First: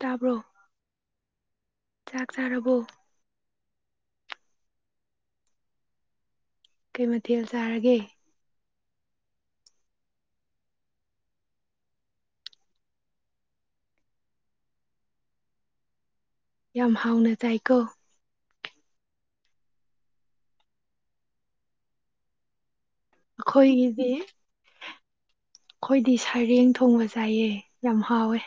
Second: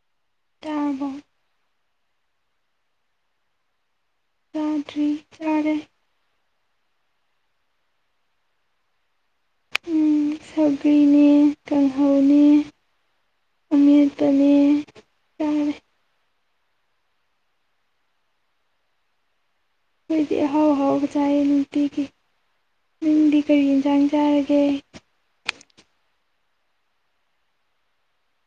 ꯇꯥꯕ꯭ꯔꯣ ꯆꯥꯔꯕꯣ ꯆꯥꯛ ꯆꯥꯔ ꯕꯣ ꯆꯥꯗ꯭ꯔꯤ ꯆꯥꯔꯦ ꯀꯩ ꯃꯊꯦꯜ ꯆꯥꯔ ꯒꯦ ꯎꯝ ꯁꯧꯒ꯭ꯔꯤꯅꯦ ꯀꯥꯡꯍꯧ ꯅꯦ ꯑꯉꯦꯠꯇꯅꯦ ꯌꯥꯝ ꯍꯥꯎꯅ ꯆꯥꯏꯀꯣ ꯈꯣꯏꯗꯤ ꯑ ꯍꯥꯎ ꯍꯥꯎꯕ ꯆꯥꯏꯌꯦ ꯅꯨꯡꯇꯤꯒꯤ ꯅꯪꯗꯤ ꯀꯔꯤ ꯑꯈꯣꯏ ꯌꯦꯟꯁꯥꯡ ꯒꯤꯗꯤ ꯆꯥꯔꯒꯦ ꯈꯣꯏꯗꯤ ꯁꯔꯦꯡ ꯊꯣꯡꯕ ꯆꯥꯏꯌꯦ ꯌꯥꯝ ꯍꯥꯎꯋꯦ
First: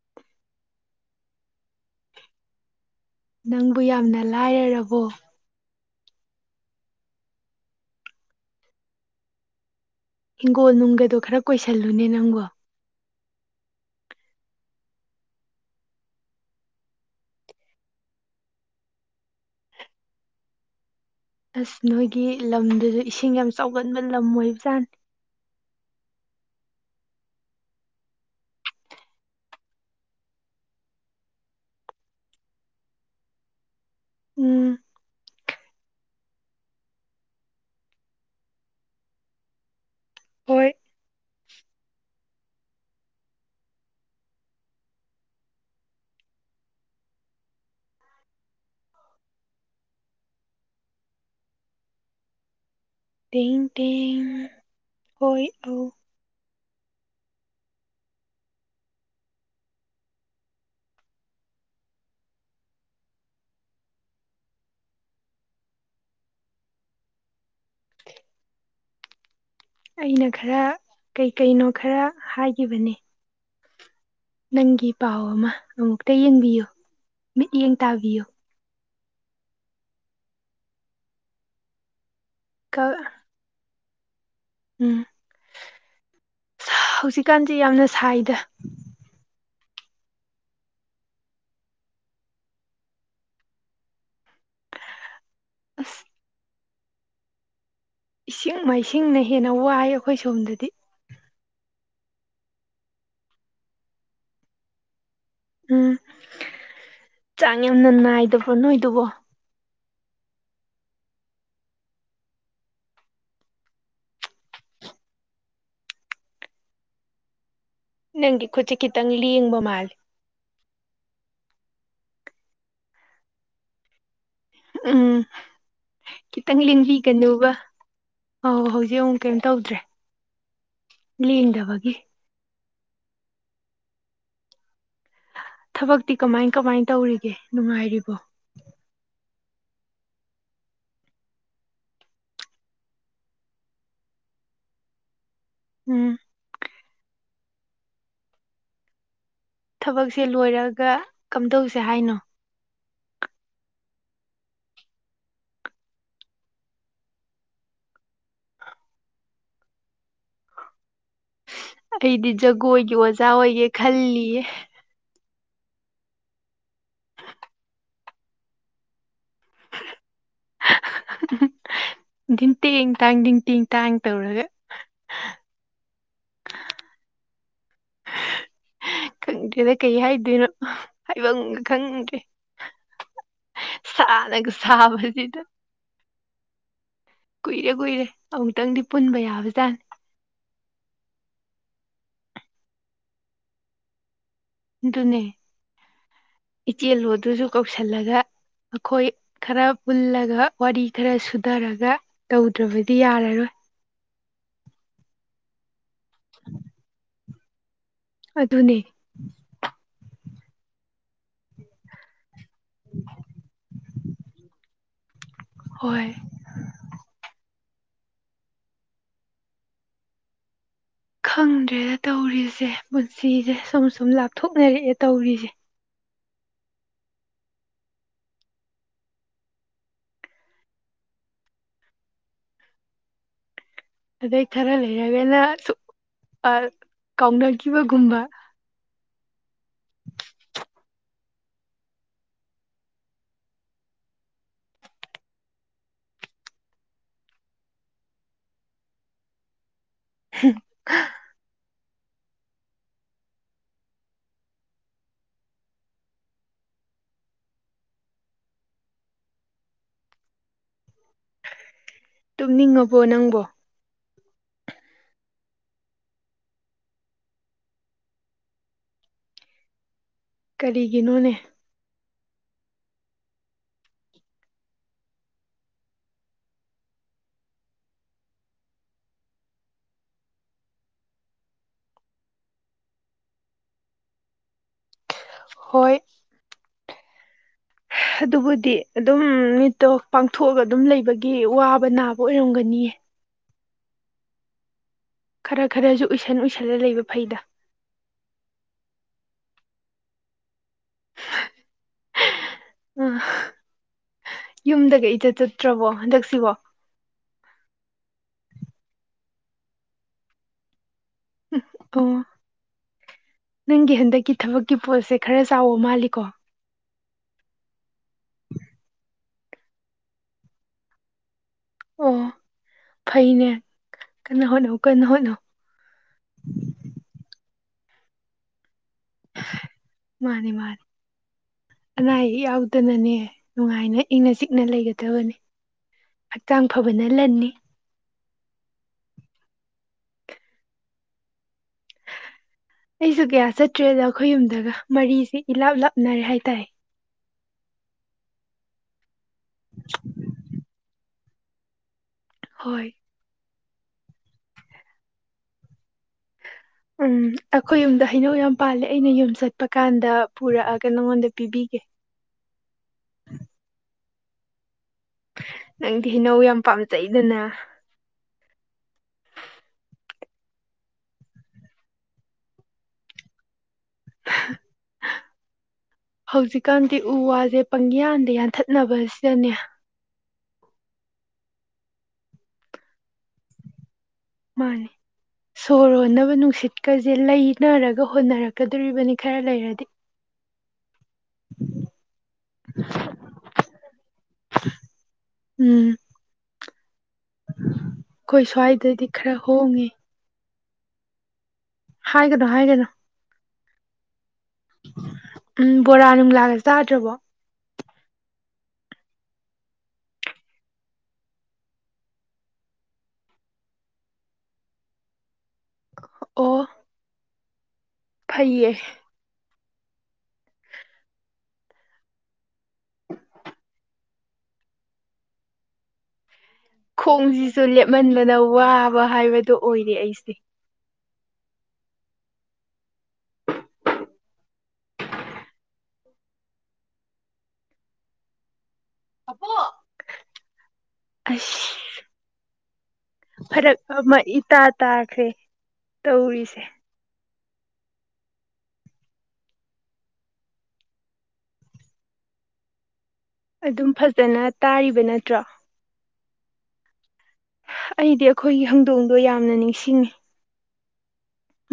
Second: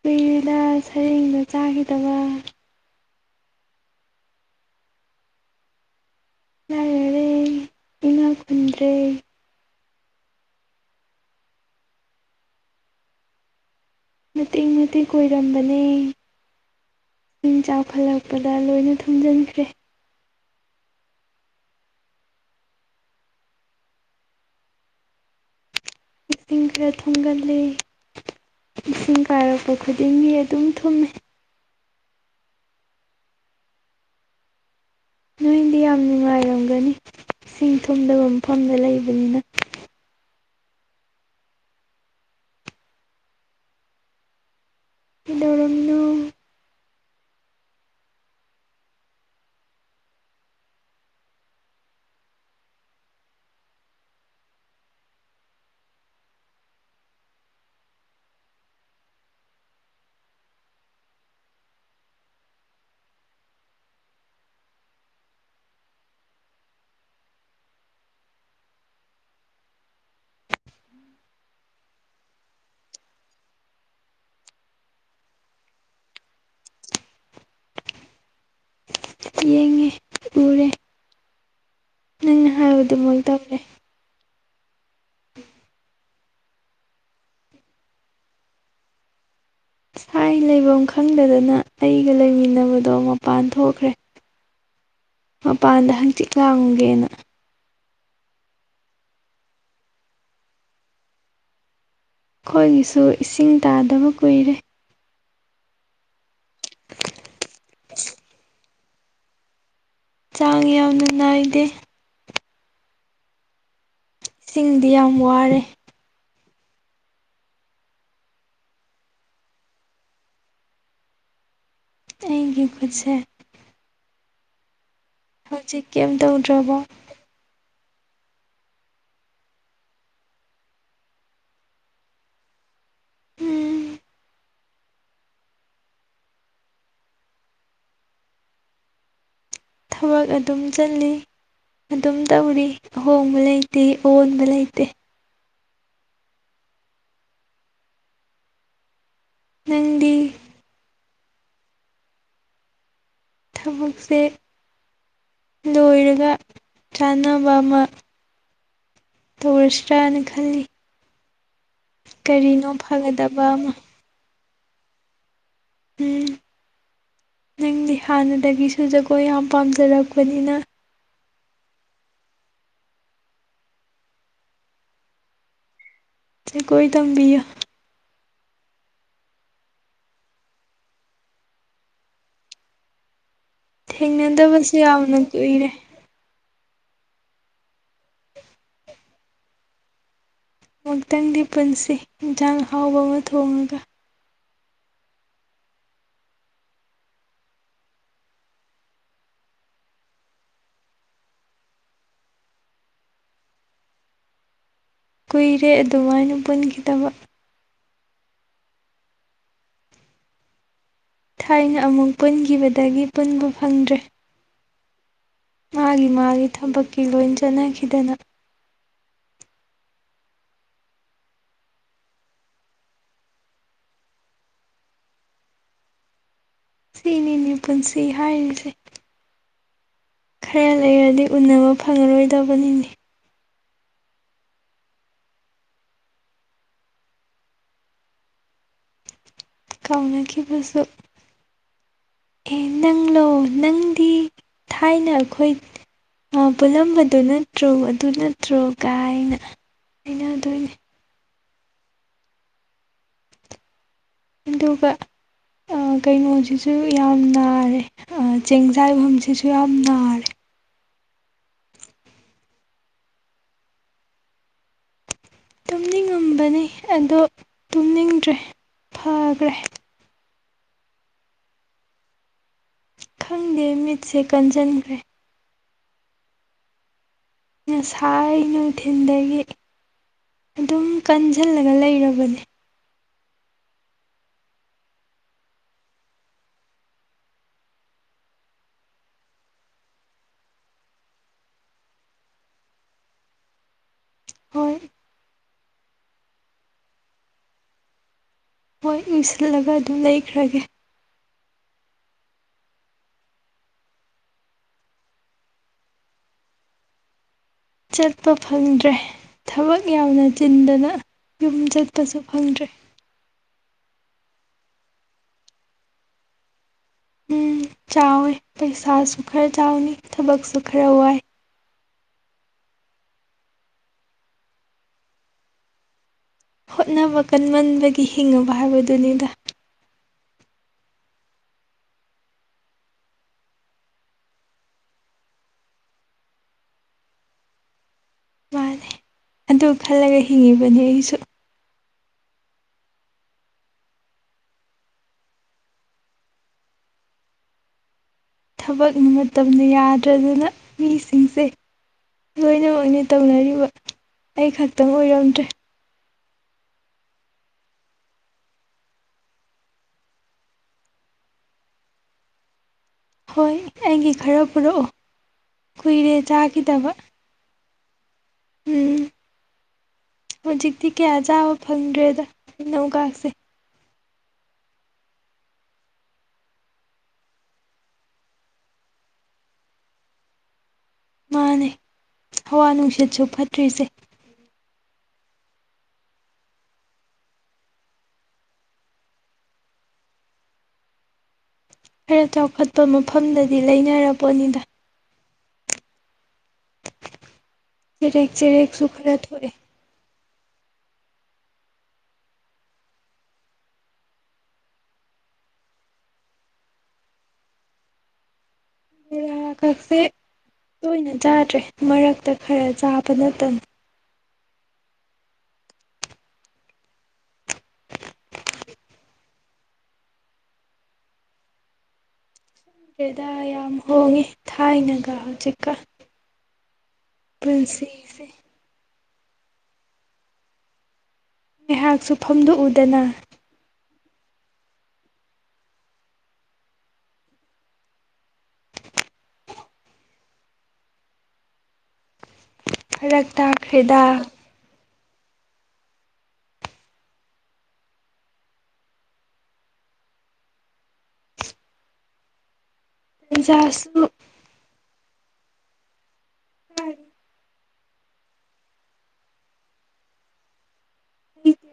ꯀꯨꯏꯔꯦꯗ ꯁꯔꯦꯡꯗ ꯆꯥꯈꯤꯗꯕ ꯅꯪꯕꯨ ꯌꯥꯝꯅ ꯂꯥꯏꯔ ꯔꯕꯣ ꯂꯥꯏꯔꯔꯦ ꯏꯅꯥꯛ ꯈꯨꯨꯟꯗ꯭ꯔꯦ ꯍꯤꯡꯒꯣꯜ ꯅꯨꯡꯒꯗꯣ ꯈꯔ ꯀꯣꯏꯁꯜ ꯂꯨꯅꯦ ꯅꯪꯕꯣ ꯃꯇꯦꯛ ꯃꯇꯦꯛ ꯀꯣꯏꯔꯝꯕꯅꯦ ꯏꯁꯤꯡ ꯆꯥꯎꯈꯠ ꯂꯛꯄꯗ ꯂꯣꯏꯅ ꯊꯨꯝꯖꯤꯟꯈ꯭ꯔꯦ ꯑꯁ ꯅꯣꯏꯒꯤ ꯂꯝꯗꯨꯁꯨ ꯏꯁꯤꯡ ꯌꯥꯝ ꯆꯥꯎꯃꯟꯕ ꯂꯝ ꯑꯣꯏꯕꯖꯥꯠꯅꯤ ꯏꯁꯤꯡ ꯈꯔ ꯊꯨꯝꯒꯜꯂꯦ ꯏꯁꯤꯡ ꯀꯥꯏꯔꯛꯄ ꯈꯨꯗꯤꯡꯒꯤ ꯑꯗꯨꯝ ꯊꯨꯝꯃꯦ ꯎꯝ ꯅꯣꯏꯗꯤ ꯌꯥꯝ ꯅꯨꯡꯉꯥꯏꯔꯝꯒꯅꯤ ꯏꯁꯤꯡ ꯊꯨꯝꯗꯕ ꯃꯐꯝꯗ ꯂꯩꯕ ꯅꯤꯅ ꯍꯣꯏ ꯀꯩꯗꯧ ꯔꯝꯃꯤꯅꯣ ꯇꯦꯡ ꯇꯦꯡ ꯍꯣꯏ ꯑꯧ ꯑꯩꯅ ꯈꯔ ꯀꯩꯀꯩꯅꯣ ꯈꯔ ꯍꯥꯏꯈꯤ ꯕꯅꯤ ꯅꯪꯒꯤ ꯄꯥꯎ ꯑꯃ ꯑꯃꯨꯛꯇ ꯌꯦꯡꯕꯤꯌꯨ ꯃꯤꯠꯌꯦꯡ ꯇꯥꯕꯤꯌꯨ ꯆꯦꯡꯉꯦ ꯎꯔꯦ ꯍꯥꯏꯕ ꯀ ꯑꯗꯨꯃꯣꯏ ꯇꯧ꯭ꯔꯦ ꯎꯝ ꯍꯧꯖꯤꯛꯀꯥꯟꯖꯤ ꯌꯥꯝꯅ ꯁꯥꯏꯗ ꯑꯩ ꯂꯩꯕꯝ ꯈꯪꯗꯗꯅ ꯑꯩꯒ ꯂꯩꯃꯤꯟꯅꯕꯗꯣ ꯃꯄꯥꯟ ꯊꯣꯛꯈ꯭ꯔꯦ ꯃꯄꯥꯟꯗ ꯑꯁ ꯍꯛꯆꯤꯛ ꯂꯥꯡꯒꯦꯅ ꯏꯁꯤꯡ ꯃꯥꯏꯁꯤꯡꯅ ꯍꯦꯟꯅ ꯋꯥꯏ ꯑꯈꯣꯏ ꯁꯣꯝꯗꯗꯤ ꯈꯣꯏꯒꯤꯁꯨ ꯏꯁꯤꯡ ꯇꯥꯗꯕ ꯀꯨꯏꯔꯦ ꯎꯝ ꯆꯥꯡ ꯌꯥꯝꯅ ꯅꯥꯏꯗꯕ꯭ꯔꯣ ꯅꯣꯏꯗꯨꯕꯨ ꯆꯥꯡ ꯌꯥꯝꯅ ꯅꯥꯏꯗꯦ ꯏꯁꯤꯡꯗꯤ ꯌꯥꯝ ꯋꯥꯔꯦ ꯅꯪꯒꯤ ꯈꯨꯠꯁꯦ ꯈꯤꯇꯪ ꯂꯦꯡꯕ ꯃꯥꯜꯜꯂꯤꯦ ꯑꯩꯒꯤ ꯈꯨꯠꯁꯦ ꯎꯝ ꯍꯧꯖꯤꯛ ꯀꯩꯝ ꯇꯧꯗ꯭ꯔꯕꯣ ꯀꯩꯅꯣꯒ ꯑꯧ ꯍꯧꯖꯤꯛ ꯑꯃꯨꯛ ꯀꯩꯝ ꯇꯧꯗ꯭ꯔꯦ ꯂꯦꯡꯗꯕꯒꯤ ꯍꯨꯝ ꯊꯕꯛꯇꯤ ꯀꯃꯥꯏ ꯀꯃꯥꯏꯅ ꯇꯧꯔꯤꯒꯦ ꯅꯨꯡꯉꯥꯏꯔꯤꯕꯣ ꯊꯕꯛ ꯑꯗꯨꯝ ꯆꯜꯂꯤꯠ ꯑꯗꯨꯝ ꯇꯧꯔꯤ ꯑꯍꯣꯡꯕ ꯂꯩꯇꯦ ꯑꯑꯣꯟꯕ ꯂꯩꯇꯦ ꯎꯝ ꯊꯕꯛꯁꯦ ꯅꯪꯗꯤ ꯂꯣꯏꯔꯒ ꯀꯝꯗꯧꯁꯦ ꯍꯥꯏꯅꯣ ꯊꯕꯛꯁꯦ ꯂꯣꯏꯔꯒ ꯆꯥꯟꯅꯕ ꯑꯃ ꯇꯧꯔꯁꯤ꯭ꯔꯥꯅ ꯈꯜꯂꯤ ꯑꯩꯗꯤ ꯀꯔꯤꯅꯣ ꯖꯒꯣꯏꯒꯤ ꯑꯣꯖꯥ ꯐꯒꯗꯕ ꯑꯣꯏꯒꯦ ꯑꯃ ꯈꯜꯂꯤꯌꯦ ꯎꯝ ꯅꯪꯗꯤ ꯍꯥꯟꯅꯗꯒꯤꯁꯨ ꯖꯒꯣꯏ ꯌꯥꯝ ꯄꯥꯝꯖꯔꯛꯄꯅꯤꯅ ꯦꯡꯇꯦꯡ ꯇꯥꯡ ꯤꯡ ꯇꯦꯡ ꯇꯥꯡ ꯇꯧꯔꯒ ꯀꯣꯏ ꯇꯝꯕꯤ ꯈꯪꯗꯦꯗ ꯀꯩ ꯍꯥꯏꯗꯣꯏꯅꯣ ꯍꯥꯏꯕꯒ ꯈꯪꯗ꯭ꯔꯦ ꯁꯅꯒ ꯊꯦꯡꯅꯗꯕꯁꯨ ꯌꯥꯝꯅ ꯁꯥꯕꯖꯤꯗ ꯀꯨꯏꯔꯦ ꯀꯨꯏꯔꯦ ꯀꯨꯏꯔꯦ ꯑꯃꯨꯛꯇꯪꯗꯤ ꯄꯨꯟꯕ ꯌꯥꯕꯖꯥꯠꯅꯤ ꯑꯃꯨꯛꯇꯪꯗꯤ ꯄꯨꯟꯁꯤ ꯌꯦꯟꯖꯥꯡ ꯍꯥꯎꯕ ꯑꯃ ꯊꯣꯡꯉꯒ ꯑꯗꯨꯅꯦ ꯏꯆꯦꯜꯂꯣ ꯑꯗꯨꯁꯨ ꯀꯧꯁꯤꯜꯂꯒ ꯑꯩꯈꯣꯏ ꯈꯔ ꯄꯨꯜꯂꯒ ꯋꯥꯔꯤ ꯈꯔ ꯁꯨꯊꯔꯒ ꯇꯧꯗ꯭ꯔꯕꯗꯤ ꯌꯥꯔꯔꯣꯏ ꯀꯨꯏꯔꯦ ꯑꯗꯨꯃꯥꯏꯅ ꯄꯨꯟꯈꯤꯗꯕ ꯑꯗꯨꯅꯤ ꯊꯥꯏꯅ ꯑꯃꯨꯛ ꯄꯨꯟꯈꯤꯕꯗꯒꯤ ꯄꯨꯟꯕ ꯐꯪꯗ꯭ꯔꯦ ꯍꯣꯏ ꯃꯥꯒꯤ ꯃꯥꯒꯤ ꯊꯕꯛꯀꯤ ꯂꯣꯏ ꯆꯠꯅꯈꯤꯗꯅ ꯈꯪꯗ꯭ꯔꯦꯗ ꯇꯧꯔꯤꯁꯦ ꯄꯨꯟꯁꯤꯁꯦ ꯁꯨꯝ ꯁꯨꯝ ꯂꯥꯞꯊꯣꯛꯅꯔꯛꯑꯦ ꯇꯧꯔꯤꯁꯦ ꯁꯤꯅꯦꯅꯦ ꯄꯨꯟꯁꯤ ꯍꯥꯏꯔꯤꯁꯦ ꯈꯔ ꯂꯩꯔꯗꯤ ꯎꯅꯕ ꯐꯪꯉꯔꯣꯏꯗꯕꯅꯤꯅꯤ ꯑꯗꯩ ꯈꯔ ꯂꯩꯔꯒꯅ ꯀꯥꯎꯅꯈꯤꯕꯒꯨꯝꯕ ꯀꯥꯎꯅꯈꯤꯕꯁꯨ ꯑꯦ ꯅꯪꯂ ꯂꯣ ꯅꯪꯗꯤ ꯊꯥꯏꯅ ꯑꯩꯈꯣꯏ ꯄꯨꯜꯂꯝꯕꯗꯨꯣ ꯅꯠꯇ꯭ꯔꯣ ꯑꯗꯨ ꯅꯠꯇ꯭ꯔꯣ ꯀꯥꯏꯅ ꯍꯥꯏꯅꯗꯣꯏꯅꯦ [unintelligible] ꯑꯗꯨꯒ ꯀꯩꯅꯣꯁꯤꯁꯨ ꯌꯥꯝ ꯅꯥꯔꯦ ꯆꯦꯡ ꯆꯥꯏꯐꯝꯁꯤꯁꯨ ꯌꯥꯝ ꯅꯥꯔꯦ ꯇꯨꯝꯅꯤꯡꯉꯕꯣ ꯅꯪꯕꯣ ꯇꯨꯝꯅꯤꯡꯉꯝꯕꯅꯤ ꯑꯗꯣ ꯇꯨꯝꯅꯤꯡꯗ꯭ꯔꯦ ꯐꯈ꯭ꯔꯦ ꯀꯔꯤꯒꯤꯅꯣꯅꯦ ꯈꯪꯗꯦ ꯃꯤꯠꯁꯦ ꯀꯟꯁꯤꯟꯈ꯭ꯔꯦ ꯉꯁꯥꯏ ꯅꯨꯡꯊꯤꯟꯗꯒꯤ ꯑꯗꯨꯝ ꯀꯟꯁꯤꯜꯂꯒ ꯂꯩꯔꯕꯅꯦ ꯍꯣꯏ ꯑꯗꯨꯕꯨꯗꯤ ꯑꯗꯨꯝ ꯃꯤꯠꯇꯣ ꯄꯥꯡꯊꯣꯛꯑꯒ ꯑꯗꯨꯝ ꯂꯩꯕꯒꯤ ꯋꯥꯕ ꯅꯥꯕ ꯑꯣꯏꯔꯝꯒꯅꯤꯌꯦ ꯍꯣꯏ ꯈꯔ ꯈꯔꯁꯨ ꯎꯏꯁꯟ ꯎꯏꯁꯜꯂ ꯂꯩꯕ ꯐꯩꯗ ꯍꯣꯏ ꯏꯁꯤꯜꯂꯒ ꯑꯗꯨꯝ ꯂꯩꯈ꯭ꯔꯒꯦ ꯎꯝ ꯌꯨꯝꯗꯒ ꯏꯗ ꯆꯠꯇ꯭ꯔꯕꯣ ꯍꯟꯗꯛꯁꯤꯕꯣ ꯆꯠꯄ ꯐꯪꯗ꯭ꯔꯦ ꯊꯕꯛ ꯌꯥꯝꯅ ꯆꯤꯟꯗꯅ ꯌꯨꯝ ꯑꯣ ꯆꯠꯄꯁꯨ ꯐꯪꯗ꯭ꯔꯦ ꯅꯪꯒꯤ ꯍꯟꯗꯛꯀꯤ ꯊꯕꯛꯀꯤ ꯄꯣꯠꯁꯦ ꯈꯔ ꯆꯥꯎꯕ ꯃꯥꯜꯂꯤꯀꯣ ꯎꯝ ꯆꯥꯦ ꯄꯩꯁꯥ ꯁꯈꯔ ꯆꯥꯎꯅꯤ ꯊꯕꯛ ꯁꯨꯈꯔ ꯍꯍ ꯑꯣ ꯐꯩꯅꯦ ꯀꯟꯅ ꯍꯣꯠꯅꯧ ꯀꯟꯅ ꯍꯣꯠꯅꯧ ꯍꯣꯠꯅꯕ ꯀꯟꯃꯟꯕꯒꯤ ꯍꯤꯡꯉꯕ ꯍꯥꯏꯕꯗꯨꯅꯤꯗ ꯃꯥꯅꯤ ꯃꯥꯅꯤ ꯑꯅꯥ ꯑꯌꯦꯛ ꯌꯥꯎꯗꯅꯅꯦ ꯅꯨꯡꯉꯥꯏꯅ ꯏꯪꯅ ꯆꯤꯛꯅ ꯂꯩꯒꯗꯕꯅꯦ ꯍꯛꯆꯥꯡ ꯐꯕꯅ ꯂꯟꯅꯤ ꯃꯥꯅꯦ ꯑꯗꯨ ꯈꯜꯂꯒ ꯍꯤꯡꯉꯤꯕꯅꯤ ꯑꯩꯁꯨ ꯑꯩꯁꯨ ꯀꯌꯥ ꯆꯠꯇ꯭ꯔꯦꯗ ꯑꯩꯈꯣꯏ ꯌꯨꯝꯗꯒ ꯃꯔꯤꯁꯤꯦ ꯏꯂꯥꯞ ꯂꯥꯞꯅꯔꯦ ꯍꯥꯏꯇꯥꯔꯦ ꯊꯕꯛ ꯃꯇꯝꯗ ꯌꯥꯗ꯭ꯔꯗꯅ ꯃꯤꯁꯤꯡꯁꯦ ꯍꯣꯏ ꯂꯣꯏꯅꯃꯛꯅꯦ ꯇꯧꯅꯔꯤꯕ ꯑꯩ ꯈꯛꯇꯪ ꯑꯣꯏꯔꯝꯗ꯭ꯔꯦ ꯎꯝ ꯑꯩꯈꯣꯏ ꯌꯨꯝꯗ ꯍꯩꯅꯧ ꯌꯥꯝ ꯄꯥꯜꯂꯦ ꯑꯩꯅ ꯌꯨꯝ ꯆꯠꯄ ꯀꯥꯟꯗ ꯄꯨꯔꯛꯑꯒ ꯅꯪꯉꯣꯟꯗ ꯄꯤꯕꯤꯒꯦ ꯍꯣꯏ ꯑꯩꯒꯤ ꯈꯔ ꯄꯨꯔꯛꯑꯣ ꯀꯨꯏꯔꯦ ꯆꯥꯈꯤꯗꯕ ꯑꯗꯨꯅ ꯎꯝ ꯍꯧꯖꯤꯛꯇꯤ ꯀꯌꯥ ꯆꯥꯕ ꯐꯪꯗ꯭ꯔꯦꯗ ꯏꯅꯧꯒꯁꯦ [unintelligible] ꯍꯧꯖꯤꯛꯀꯥꯟꯗꯤ ꯎ ꯋꯥꯁꯦ ꯄꯪꯌꯥꯟꯗ ꯌꯥꯟꯊꯠꯅꯕꯁꯤꯗꯅꯦ ꯃꯥꯅꯦ ꯍꯋꯥ ꯅꯨꯡꯁꯤꯠꯁꯨ ꯐꯠꯇ꯭ꯔꯤꯁꯦ ꯃꯥꯅꯦ ꯁꯣꯔꯣꯟꯅꯕ ꯅꯨꯡꯁꯤꯠꯀꯁꯦ ꯂꯩꯅꯔꯒ ꯍꯣꯠꯅꯔꯛꯀꯗꯣꯔꯤꯕꯅꯤ ꯈꯔ ꯂꯩꯔꯗꯤ ꯈꯔ ꯆꯥꯎꯈꯠꯄ ꯃꯐꯝꯗꯗꯤ ꯂꯩꯅꯔꯕꯣꯅꯤꯗ ꯎꯝ ꯆꯦꯔꯦꯛ ꯑꯩꯈꯣꯏ ꯆꯦꯔꯦꯛꯁꯨ ꯁ꯭ꯋꯥꯏꯗꯗꯤ ꯈꯔ ꯊꯣꯛꯑꯦ ꯍꯣꯡꯉꯦ ꯍꯥꯏꯒꯗꯣ ꯍꯥꯏꯒꯗꯣ ꯎꯝ ꯕꯣꯔꯥ ꯑꯅꯤꯃꯤꯂꯥꯒ ꯆꯥꯗ꯭ꯔꯕꯣ ꯣꯔꯥ ꯀꯛꯁꯦ ꯇꯣꯏꯅ ꯆꯥꯗ꯭ꯔꯦ ꯃꯔꯛꯇ ꯈꯔ ꯆꯥꯕ ꯅꯠꯇꯅ ꯑꯣ [unintelligible] ꯐꯩꯌꯦ ꯗꯦꯗꯥ ꯌꯥꯝ ꯍꯣꯡꯉꯤ ꯊꯥꯏꯅꯒ ꯍꯧꯖꯤꯛꯀ ꯈꯣꯡꯁꯤꯁꯨ ꯄꯨꯟꯁꯤꯁꯦ ꯂꯦꯞꯍꯟꯕꯅ ꯋꯥꯕ ꯍꯥꯏꯕꯗꯣ ꯑꯣꯏꯔꯦ ꯑꯩꯁꯦ ꯉꯥꯏꯍꯥꯛꯁꯨ ꯐꯝꯗꯣꯛꯎꯗꯅ ꯑꯣ ꯑ ꯐꯔꯛ ꯐꯔꯛ ꯇꯥꯈ꯭ꯔꯦꯗ ꯑꯃ ꯏꯇꯥ ꯇꯥꯈ꯭ꯔꯦ ꯇꯧꯔꯤꯁꯦ ꯑꯗꯨꯝ ꯇꯟꯖꯥꯁꯨ ꯐꯖꯅ ꯇꯥꯔꯤꯕ ꯅꯠꯇ꯭ꯔꯣ ꯎꯝ ꯑꯩꯗꯤ ꯑꯩꯈꯣꯏꯒꯤ ꯍꯧꯪꯗꯣꯡꯗꯣ ꯌꯥꯝꯅ ꯅꯤꯡꯁꯤꯡꯉꯤ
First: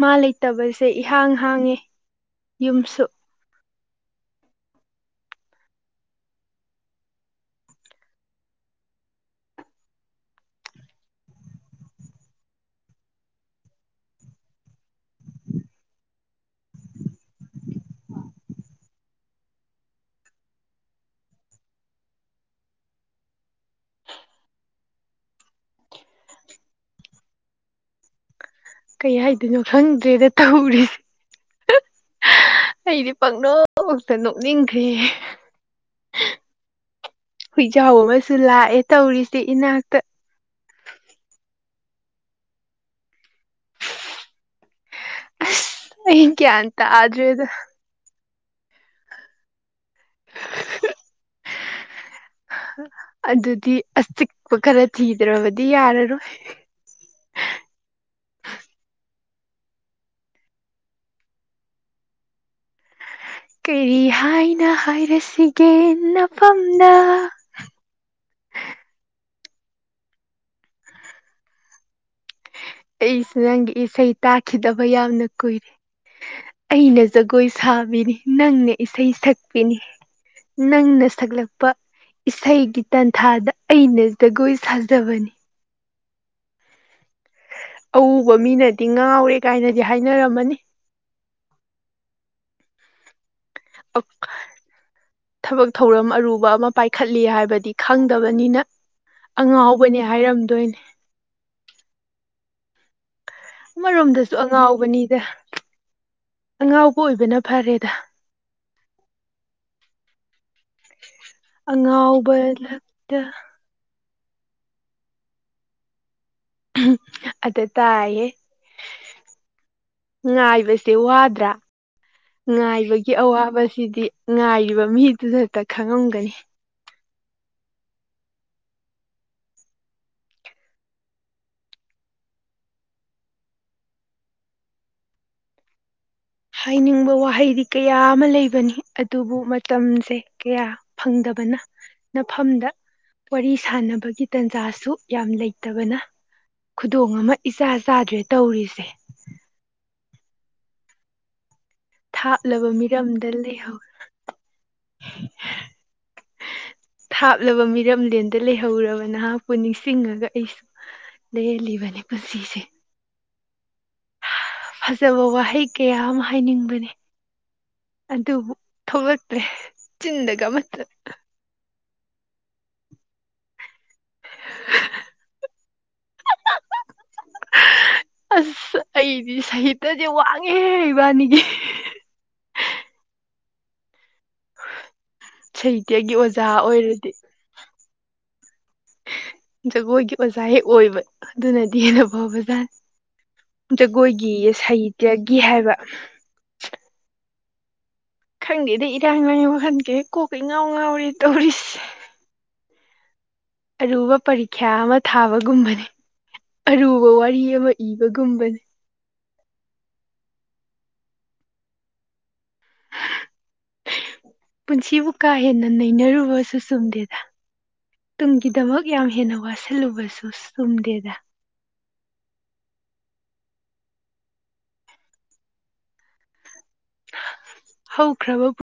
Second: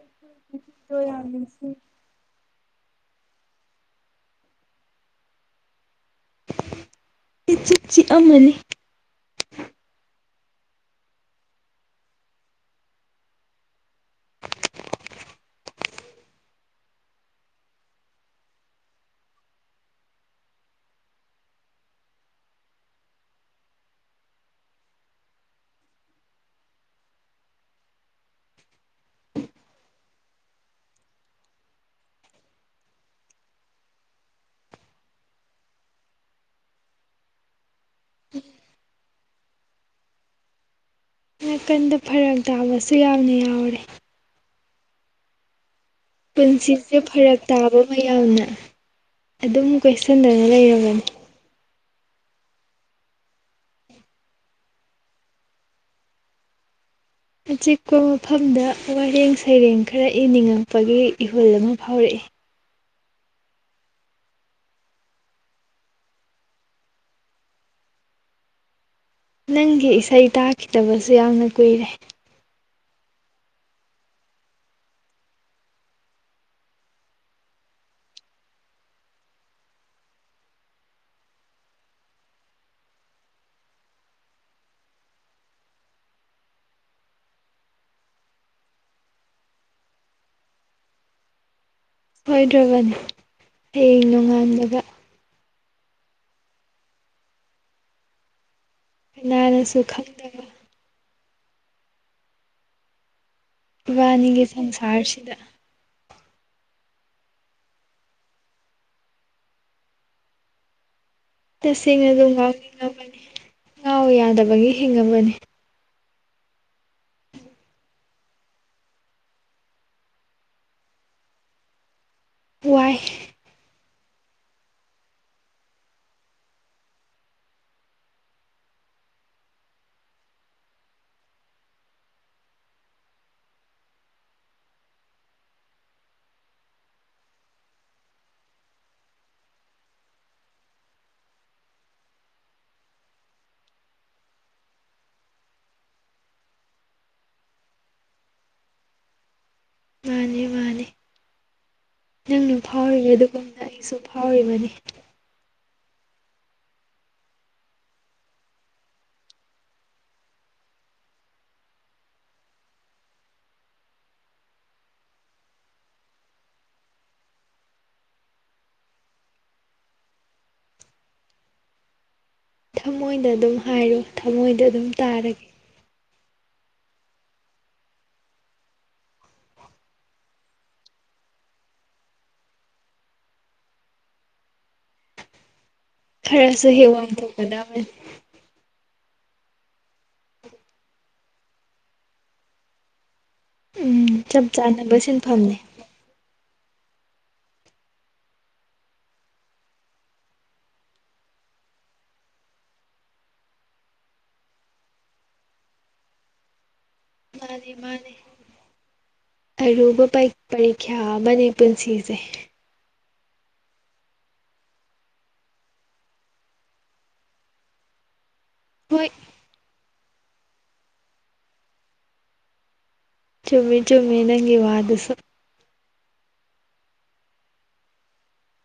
ꯃꯥ ꯂꯩꯇꯕꯁꯦ ꯌꯥꯝ ꯏꯍꯥꯡ ꯍꯥꯡꯉꯦ ꯅꯤꯡꯁꯤꯡꯉꯤ ꯌꯨꯝꯁꯨ ꯏꯆꯤꯆꯤ ꯑꯃꯅꯤ ꯀꯩ ꯍꯥꯏꯗꯅꯣ ꯈꯪꯗ꯭ꯔꯦꯗ ꯇꯧꯔꯤꯁꯦ ꯑꯩꯗꯤ ꯄꯛꯅꯧꯃꯛꯇ ꯅꯣꯛꯅꯤꯡꯈ꯭ꯔꯦ ꯍꯨꯏꯖꯥꯎ ꯑꯃꯁꯨ ꯂꯥꯛꯑꯦ ꯇꯧꯔꯤꯁꯦ ꯏꯅꯥꯛꯇ ꯅꯥꯀꯟꯗ ꯐꯔꯛ ꯇꯥꯕꯁꯨ ꯌꯥꯝꯅ ꯌꯥꯎꯔꯦ ꯑꯁ ꯍꯀꯦꯌꯥꯇ ꯑꯗꯨꯗ꯭ꯔꯦ ꯑꯗꯨ ꯍꯣꯏ ꯌꯥꯎꯅ ꯑꯗꯨꯝ ꯀꯣꯏꯁꯟꯗꯅ ꯂꯩꯔꯕꯅꯤ ꯑꯗꯨꯗꯤ ꯑꯆꯤꯛꯄ ꯈꯔ ꯊꯤꯗ꯭ꯔꯕꯗꯤ ꯌꯥꯔꯔꯣꯏ ꯑꯆꯤꯛꯄ ꯃꯐꯝꯗ ꯋꯥꯔꯦꯡ ꯁꯩꯔꯦꯡ ꯈꯔ ꯏꯅꯤꯡꯉꯛꯄꯒꯤ ꯏꯍꯨꯜ ꯑꯃ ꯐꯥꯎꯔꯛꯏ ꯀꯔꯤ ꯍꯥꯏꯅ ꯍꯥꯏꯔꯁꯤꯒꯦ ꯅꯐꯝꯗ ꯅꯪꯒꯤ ꯏꯁꯩ ꯇꯥꯈꯤꯗꯕꯁꯨ ꯌꯥꯝꯅ ꯀꯨꯏꯔꯦ ꯑꯩꯁꯨ ꯅꯪꯒꯤ ꯏꯁꯩ ꯇꯥꯈꯤꯗꯕ ꯌꯥꯝꯅ ꯀꯨꯏꯔꯦ ꯑꯩꯅ ꯖꯒꯣꯏ ꯁꯥꯕꯤꯅꯤ ꯅꯪꯅ ꯏꯁꯩ ꯁꯛꯄꯤꯅꯤ ꯅꯪꯅ ꯁꯛꯂꯛꯄ ꯏꯁꯩꯒꯤ ꯇꯟꯊꯥꯗ ꯑꯩꯅ ꯖꯒꯣꯏ ꯁꯥꯖꯕꯅꯤ ꯑꯎꯕ ꯃꯤꯅꯗꯤ ꯉꯥꯎꯔꯦ ꯀꯥꯏꯅꯗꯤ ꯍꯥꯏꯅꯔꯝꯃꯅꯤ ꯁꯣꯏꯗ꯭ꯔꯕꯅꯤ ꯍꯌꯦꯡ ꯅꯣꯡꯉꯥꯟꯕꯒ ꯊꯕꯛ ꯊꯧꯔꯝ ꯑꯔꯨꯕ ꯑꯃ ꯄꯥꯏꯈꯠꯂꯤ ꯍꯥꯏꯕꯗꯤ ꯈꯪꯗꯕꯅꯤꯅ ꯀꯅꯥꯅꯁꯨ ꯑꯉꯥꯎꯕꯅꯦ ꯈꯪꯗꯕ ꯍꯥꯏꯔꯝꯗꯣꯏꯅꯦ ꯑꯃꯔꯣꯝꯗꯁꯨ ꯏꯕꯥꯅꯤꯒꯤ ꯑꯉꯥꯎꯕꯅꯤꯗ ꯁꯪꯁꯥꯔꯁꯤꯗ ꯑꯉꯥꯎꯕ ꯑꯣꯏꯕꯅ ꯐꯔꯦꯗ ꯇꯁꯦꯡꯅꯗꯨꯝ ꯑꯉꯥꯎꯕ ꯂꯛꯇ ꯉꯥꯎꯅꯤꯡꯉꯕꯅꯤ ꯉꯥꯎ ꯌꯥꯗꯕꯒꯤ ꯍꯤꯡꯉꯕꯅꯤ ꯑꯗꯨ ꯇꯥꯏꯍꯦ ꯉꯥꯏꯕꯁꯦ ꯋꯥꯗ꯭ꯔꯥ ꯋꯥꯏ ꯉꯥꯏꯕꯒꯤ ꯑꯋꯥꯕꯁꯤꯗꯤ ꯉꯥꯏꯔꯤꯕ ꯃꯤꯗꯨꯗꯛꯇ ꯈꯪꯉꯝꯒꯅꯤ ꯍꯥꯏꯅꯤꯡꯕ ꯋꯥꯍꯩꯗꯤ ꯀꯌꯥ ꯑꯃ ꯂꯩꯕꯅꯤ ꯑꯗꯨꯕꯨ ꯃꯇꯝꯁꯦ ꯀꯌꯥ ꯐꯪꯗꯕꯅ ꯅꯐꯝꯗ ꯋꯥꯔꯤ ꯁꯥꯟꯅꯕꯒꯤ ꯇꯥꯟꯖꯥꯁꯨ ꯌꯥꯝ ꯂꯩꯇꯕꯅ ꯈꯨꯗꯣꯡ ꯑꯃ ꯏꯆꯥ ꯆꯥꯗ꯭ꯔꯦ ꯇꯧꯔꯤꯁꯦ ꯃꯥꯅꯤ ꯃꯥꯅꯤ ꯅꯪꯅ ꯊꯥꯞꯂꯕ ꯐꯥꯎꯔꯤꯕ ꯃꯤꯔꯝꯗ ꯑꯗꯨꯒꯨꯝꯅ ꯂꯩꯍꯧ ꯑꯩꯁꯨ ꯐꯥꯎꯔꯤꯕꯅꯤ ꯊꯥꯞꯂꯕ ꯃꯤꯔꯝꯂꯦꯟꯗ ꯂꯩꯍꯧꯔꯕ ꯅꯍꯥꯛꯄꯨ ꯅꯤꯡꯁꯤꯡꯉꯒ ꯑꯩꯁꯨ ꯂꯦꯟꯂꯤꯕꯅꯤ ꯄꯨꯟꯁꯤꯁꯦ ꯐꯖꯕ ꯋꯥꯍꯩ ꯀꯌꯥ ꯑꯃ ꯍꯥꯏꯅꯤꯡꯕꯅꯤ ꯑꯗꯨꯕꯨ ꯊꯣꯛꯂꯛꯇ꯭ꯔꯦ ꯆꯤꯟꯗꯒ ꯑꯃꯠꯇ ꯊꯃꯣꯏꯗ ꯑꯗꯨꯝ ꯍꯥꯏꯔꯣ ꯊꯃꯣꯏꯗ ꯑꯗꯨꯝ ꯇꯥꯔꯒꯦ [unintelligible] ꯑꯁ ꯑꯩꯗꯤ ꯁꯥꯍꯤꯇ꯭ꯌꯥꯁꯦ ꯋꯥꯡꯉꯦꯍꯦ ꯏꯕꯥꯅꯤꯒꯤ ꯁꯥꯍꯤꯇ꯭ꯌꯥꯒꯤ ꯑꯣꯖꯥ ꯈꯔꯁꯨ ꯍꯦꯛ ꯑꯣꯏꯔꯗꯤ ꯋꯥꯡꯊꯣꯛꯀꯗꯕꯅꯤ ꯖꯒꯣꯏꯒꯤ ꯑꯣꯖꯥ ꯍꯦꯛ ꯑꯣꯏꯕ ꯑꯗꯨꯅꯗꯤ ꯍꯦꯟꯅ ꯐꯥꯕꯖꯥꯠ ꯎꯝ ꯆꯞ ꯖꯒꯣꯏꯒꯤꯌꯦ ꯆꯥꯅꯕ ꯁꯥꯍꯤꯇ꯭ꯌꯒꯤ ꯁꯤꯟꯐꯝꯅꯦ ꯍꯥꯏꯕ ꯈꯪꯗꯦꯗ ꯏꯔꯥꯡ ꯂꯥꯡꯏ ꯋꯈꯥꯜꯁꯦ ꯀꯣꯛꯀ ꯏꯉꯥꯎ ꯉꯥꯎꯔꯤ ꯇꯧꯔꯤꯁꯦ ꯑꯔꯨꯕ ꯄꯔꯤꯈ꯭ꯌꯥ ꯑꯃ ꯊꯥꯕꯒꯨꯝꯕꯅꯦ ꯑꯔꯨꯕ ꯋꯥꯔꯤ ꯑꯃ ꯃꯥꯅꯦ ꯃꯥꯅꯦ ꯏꯕꯒꯨꯝꯕꯅꯤ ꯑꯔꯨꯕ ꯄꯔꯤꯈ꯭ꯌꯥ ꯑꯃꯅꯦ ꯄꯨꯟꯁꯤꯁꯦ ꯄꯨꯟꯁꯤꯕꯨ ꯀꯥ ꯍꯦꯟꯅ ꯅꯩꯅꯔꯨꯕꯁꯨ ꯆꯨꯝꯗꯦꯗ ꯇꯨꯡꯒꯤꯗꯃꯛ ꯌꯥꯝ ꯍꯣꯏ ꯍꯦꯟꯅ ꯋꯥꯁꯤꯜꯂꯨꯕꯁꯨ ꯆꯨꯝꯗꯦꯗ ꯆꯨꯝꯃꯤ ꯆꯨꯝꯃꯤ ꯅꯪꯒꯤ ꯋꯥꯗꯁꯨ ꯍꯧꯈ꯭ꯔꯕ ꯄꯨꯟ